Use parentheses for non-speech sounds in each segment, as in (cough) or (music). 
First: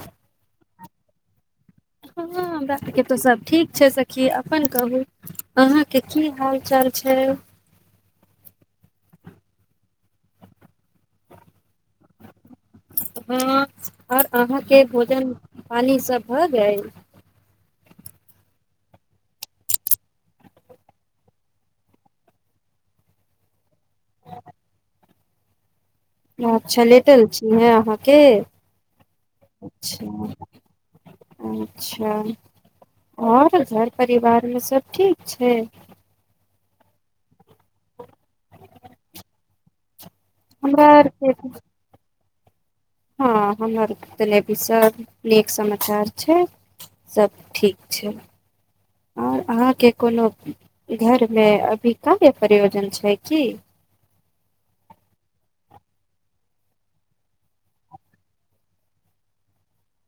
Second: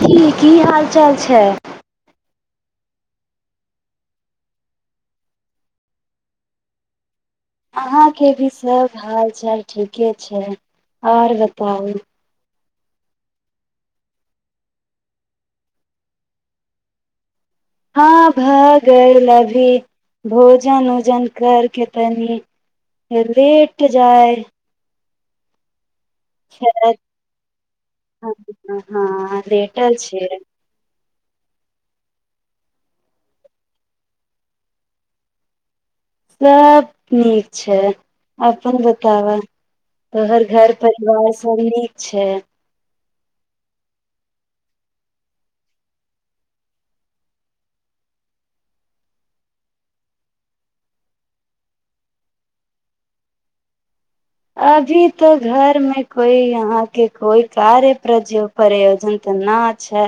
की की हाल चाल छै। हाँ हमरा सबके तो सब ठीक छै, सखी अपन कहु अहाँ के की हाल चाल छै। अहाँ के भी सब हाल चाल ठीके छै और बताउ। हाँ और अहाँ के भोजन पानी सब भऽ गेल। हाँ भऽ गेल अभी भोजन-उजन कर के तनी लेट जाय। अच्छा छै लेटल छीये अहाँके हँ लेटल छै अच्छा। अच्छा और घर परिवार मे सब ठीक छै। सब ठीक छै, अपन बताबा। तोहर घर हमरा परिवार सब नीक छै। हाँ हमर तने भी सब नीक समाचार छै, सब ठीक छै और अहाँके कोनो घरमे अभी कार्य प्रयोजन छै की। अभी तो घर मे कोई यहाँ के कोई कार्य प्रजो प्रयोजन तऽ न छै।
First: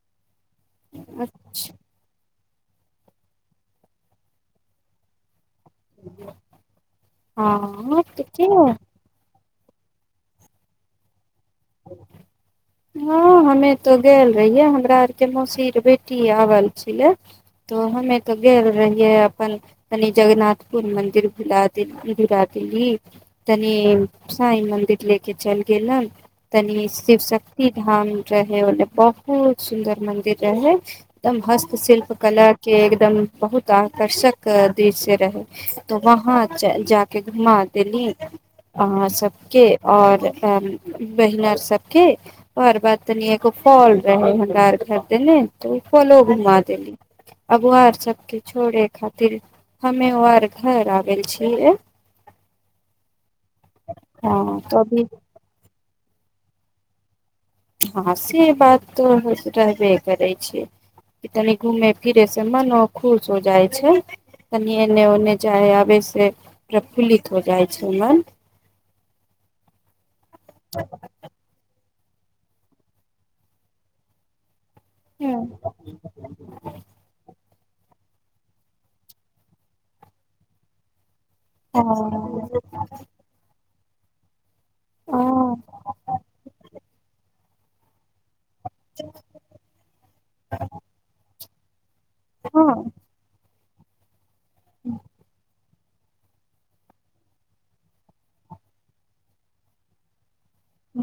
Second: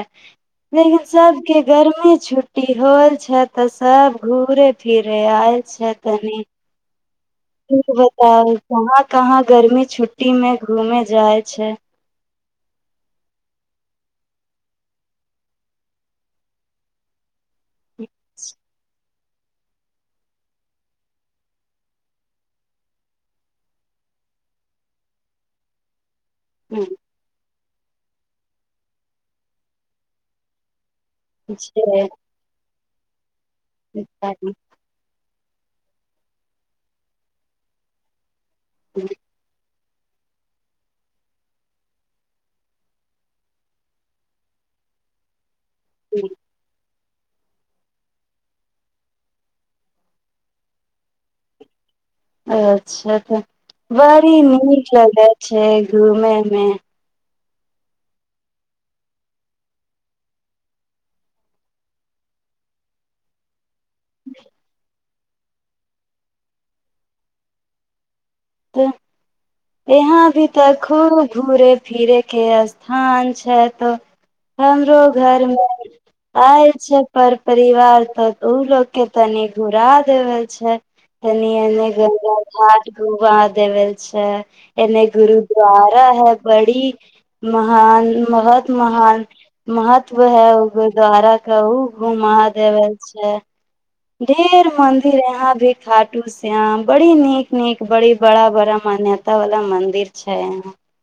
लेकिन सबके अच्छा, गर्मी छु टी होल छै ते सब घूरे फिरे आएल छै तनी। इ हँ तऽ बताउ के कहाँ कहाँ गर्मी छुट्टी में घूमे जाइत छै। हाँ हमे तो गेल रहियै हमरा आरके मौसीर बेटी आबल छिलै। तो हमे तो गेल रहियै अप अपन तनि जगन्नाथपुर मन्दिर धुला देली, घुरा देली, तनी साई मन्दिर लेके चल गेलन। तनी शिव शक ती धाम रहै, उन्ने बहुत सुन्दर मंदिर रहै। दम हस्त छै। शिल्प कलर के एगदम बहुत आकर्षक दृश्य रहै। तो वहाँ च जाके घुमा देली। अहाँ सबके और (unintelligible) बैहनार सबके और बाद तनि एगो फल रहे हुनका आर खरीदेने तो उ फलो घुमा देली। अगुआर सबके छोड़े खातिर हमे आर घर आ गेल छियै। अच्छा ते बड़ी हँ त नीक अभी लगै छै। घूमे मे। हाँ से बात तो रहबे करै छै कि तनी घूमे फिरे से मनो खुश हो जाय छै तनि ओने ओन्ने चाहे आबै से प्रफुल्लित हो जाइ छै मन तऽ यहाँ भी तऽ खूब घूरे- -फिरेके स्थान छै तऽ हमरो घर हँ मे आएल छै पर परिवार तक ओ लोग के तनि घुरा देवै छै एनी ओनी गंगा हँ घाट घूमा देबै अच्छा (unintelligible) एने गुरुद्वारा है बड़ी (unintelligible) महान महत (unintelligible) महान महत्व है गुरद्वारा (unintelligible) कहु ओ हँ महादेवे छै (unintelligible) ढेर मंदिर यहा भी (unintelligible) (unintelligible) खाटू श्याम बड़ी नीक (unintelligible) नीक बड़ी बड़ा बड़ा मान्यता (unintelligible) ओत वला मंदिर छै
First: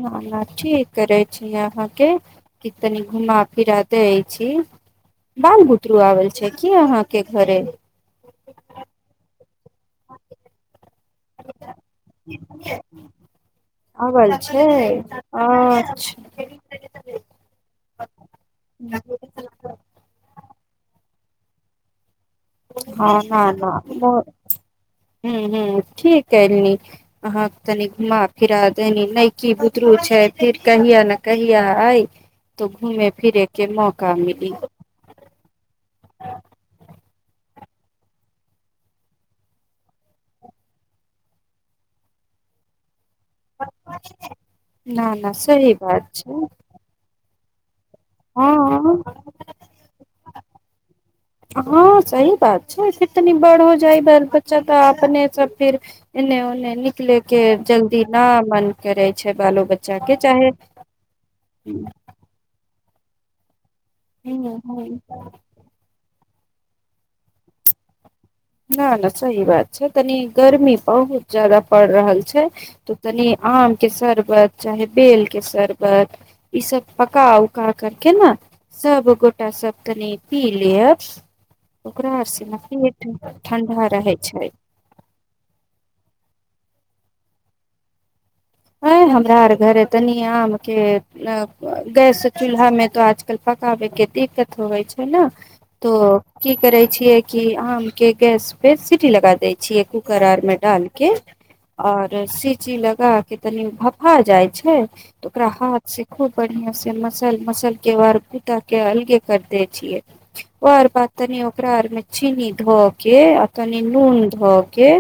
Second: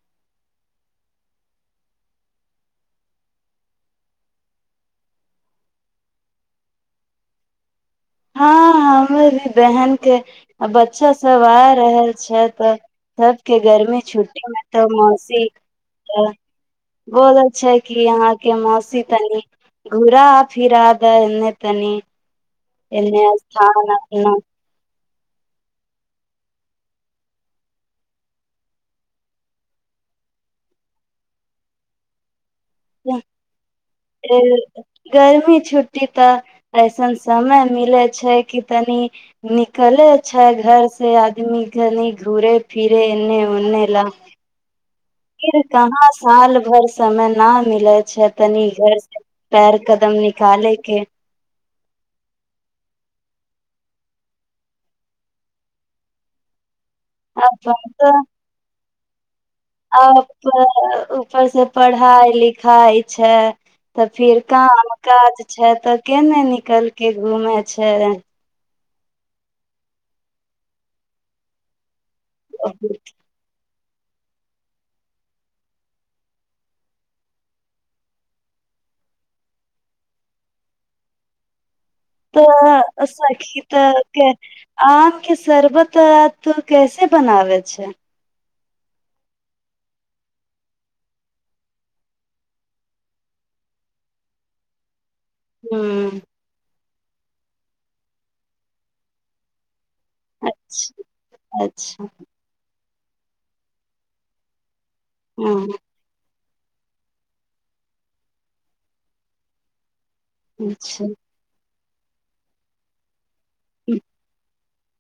हँ ठीक करै छी अहाँके की तनि घुमा फिरा दै छी बाल बुतरू आबल छै की अहाँके घरे हाँ बहन के बच्चा सब आ रहल छै तऽ सब के गर्मी आबल छुट्टी मे छै तऽ मौसी अच्छा बोलल छै कि अहाँके मौसी तनि घुरा फिराध एन्ने तनि हाँ हँ ना हूँ हूँ ठीक एलनी अहाँ तनि घूमा फिरा देलीं नैय की बुतरू छै फिर कहिया ने कहिया अइ गर्मी छुट्टी तऽ ऐसन समय मिले छै की तनि निकलै छै घर से आदमी कनि घूरे फिरे ते एने ओने ला न न फिर सही कहाँ बात छै साल भर समय न मिलैत अच्छा तनी हँ घर से पैर कदम निकालेकै हँ सही बात छै कितनी बड़ हो जाइ बाल बच्चा तऽ अपनेसँ फिर एने ओने निकलै के जल्दी न मन करै छै बालो बच्चा आ के चाहे उपर-उपर से पढ़ाइ लिखाइ छेए तऽ फेर हूँ हूँ काम काज छै तऽ के ने निकलके घूमे छै। न न सही बात छै कनी गर्मी बहुत ज्यादा पड़ रहल छै। छै त तनी आम। के शरबत चाहे बेल के शरबत ई सब पका उका करके नै सब गोटा सब कनि पी लीय। ओकरा सिना पी। तऽ सखी तऽ कै आम के शरबत त त के। कत्ते बनाबइ छैइ। आँ हमरा आर घरे तनि आमके गैस चूल्हामे तऽ आजकल पकाबयके दिक्कत होइत छै। ह ने हूँ तऽ की करै। छीिय की आम के गैस पे सीटी लगा दे छी कु। करार मे अच्छा डालके अच्छा और सीची लग। का। के तनी भफा जाइ छै। तकरा हँ हाथ से खोद। बढ़िया से मसल मसल के बार कूत्ता के अलगे कर दे छियै। ओ आर अच्छा बात तऽ नि होकर आारमे। चिनी धऽके। कनी हूँ नून ध। के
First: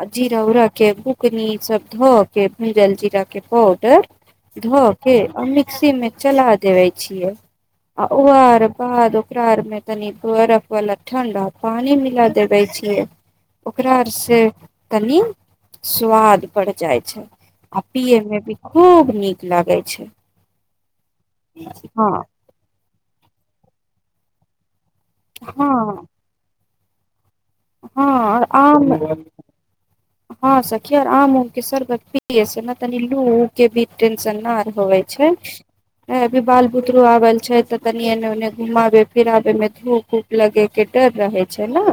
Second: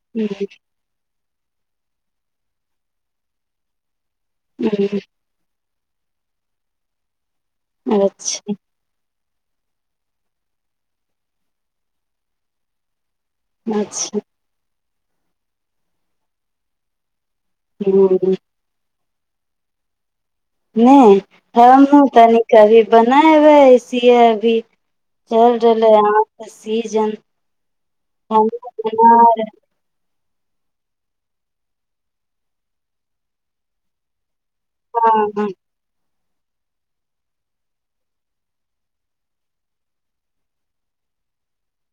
आ जीर उराके। कनी शब् ध हो के हम जल जीरााक पआउडर। ध के अंबी। मिक्सी मैं चला देवय छी यै। हूँ आ ओ अच्छा आर बाद। ककरा आर मे तनी बर्फ वाला ठंडा पानी मिला देबे छियै। ओकरार अच्छा से। तनि स्वाद बढ़ जाइ छै। आ पी हूँ ए मे भी खूब। नीक लागै छै। नय हमूँ हाँ तनी क बनाबै ऐस अभी। चल रहलै हाँ हह। सीजन हाँ और आम हाँ से खैर आम उम के शरबत पियए से न तनी लू उ के भी टेंशन न होबै छै। ए अभी बाल बुतरु आवल छै ते तनी एने उन्ने घुमाबे फिराबे में धूप उप लगे के डर रहे छै ने।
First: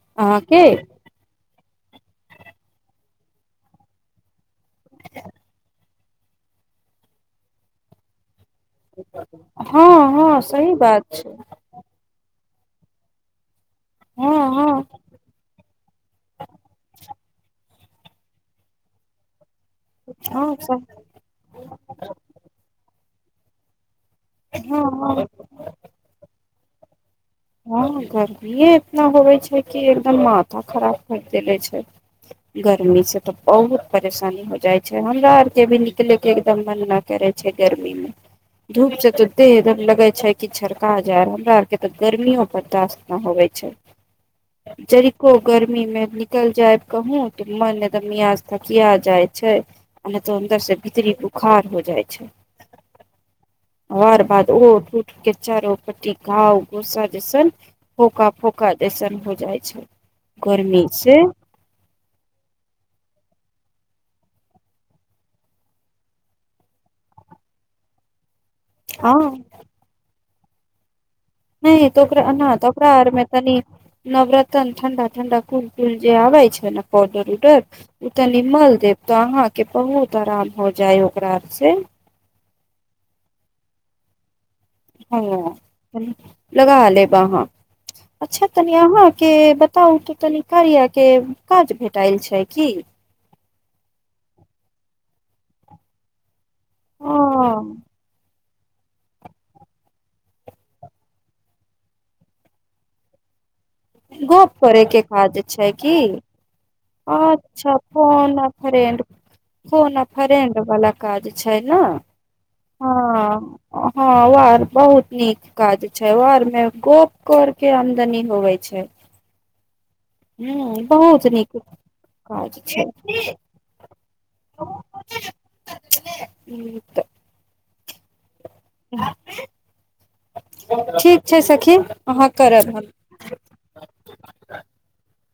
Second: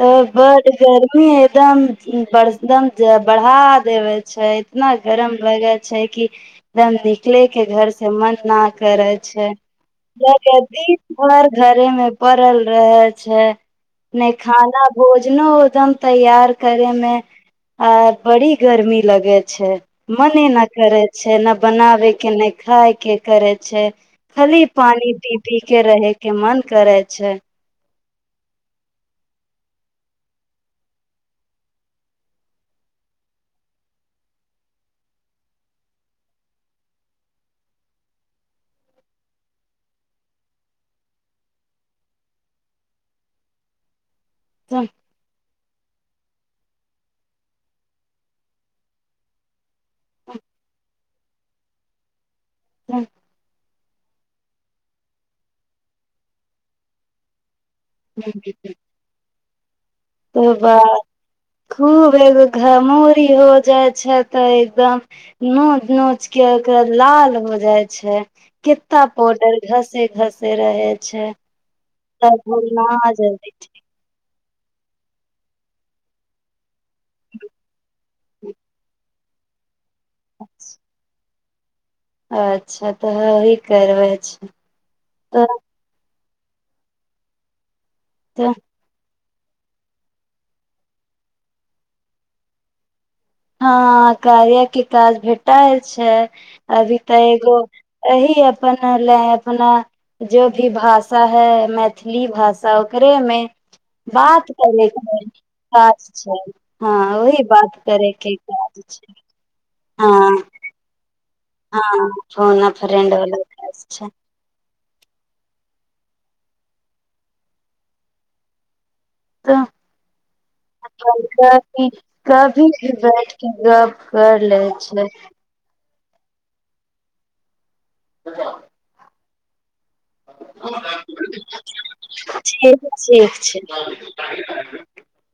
त अहाँके बड गर्मी एगदम उम्म बरदम जे बढ़ा देवे छै। न गरम लगै। छै कि एकदम निकले के घर से मन न करे छै, हँ हँ जाके सही दिन बात छै भर घरे मे पड़ल रहै छै। नै हँ हँ खाना भोजनो एकदम तैयार करे मे आय बड़ी गर्मी लगे मने हँ ने सब करै छै, ने बनाबे के ने खाय के। करै छै। खली हँ पानी पी पी के रहै के मन करै हाँ। गर्मीये इतना होबे छै कि एगदम माथा खराब कर देले छै, गर्मी से ते बहुत परेशानी हो जाय छै, हमरा आरके भी निकलेके एगदम मन न करै छै गर्मीमे, धूप से तऽ देह लगै छै कि झड़का जाय रहल, हमरा आरके ते गर्मियों बर्दाश्त न होबै छै। त जरी को गर्मी मे नि कल जाएब कहुं तऽ मन ने ते मियाज थकिया जाय छै। अऽ ने ते अन्दर से भीतरी बुखार होय जाय छै। हुं। और बाद उहो ठूठ के चारो पट्टी (unintelligible) कोसा जैसन फोका फोका (unintelligible) जैसन हो जाइ छै बा गर्मी से खूब एगो घमोरी हो जाय छै ते एगदम नोच नोच के ओकरा लाल हो जाय छै। किता हँ पाउडर घसे घस से रहै छै। ने ते ओकरा तब एना हम त ओकरा ना आरमे जल्दी तनी नवरत कन ठंडा ठंडा कुल कुल जे आबै छै ने। पौडर उडर उ तनि मल देब। तऽ अहाँके बहुत तऽ आराम हो जाइ ओकरा से अच्छा तऽ ह वही करबै छी हँ लगा लेब अहाँ अच्छा तऽ तनि अहाँ के बताउ तऽ तनी कार्या के काज भेटायल छै की हँ कार्याके काज भेटायल छै अभी तऽ एगो हँ अहिं अपन ले अपना जो भी भाषा है मैथिली भाषा ओकरेमे बात गप करे करने के ओहि मे काज छै की टास्क छै हँ वही अच्छा बात करय फोन आ फ्रेंड फोन आ फ्रेंड बला काज छै ने हँ फोन अ फ्रेंड हँ वाला काज छै हँ उ आर बहुत नीक काज छै ओ आर मे गोप कर के आमदनी होवै छै तऽ ह अपन बहुत नीक कभी काज कभी छै भी बैठ के गप कर ले छै ई तऽ (unintelligible) (unintelligible) छै ठीक सखी अहाँ करब हम ठीक छै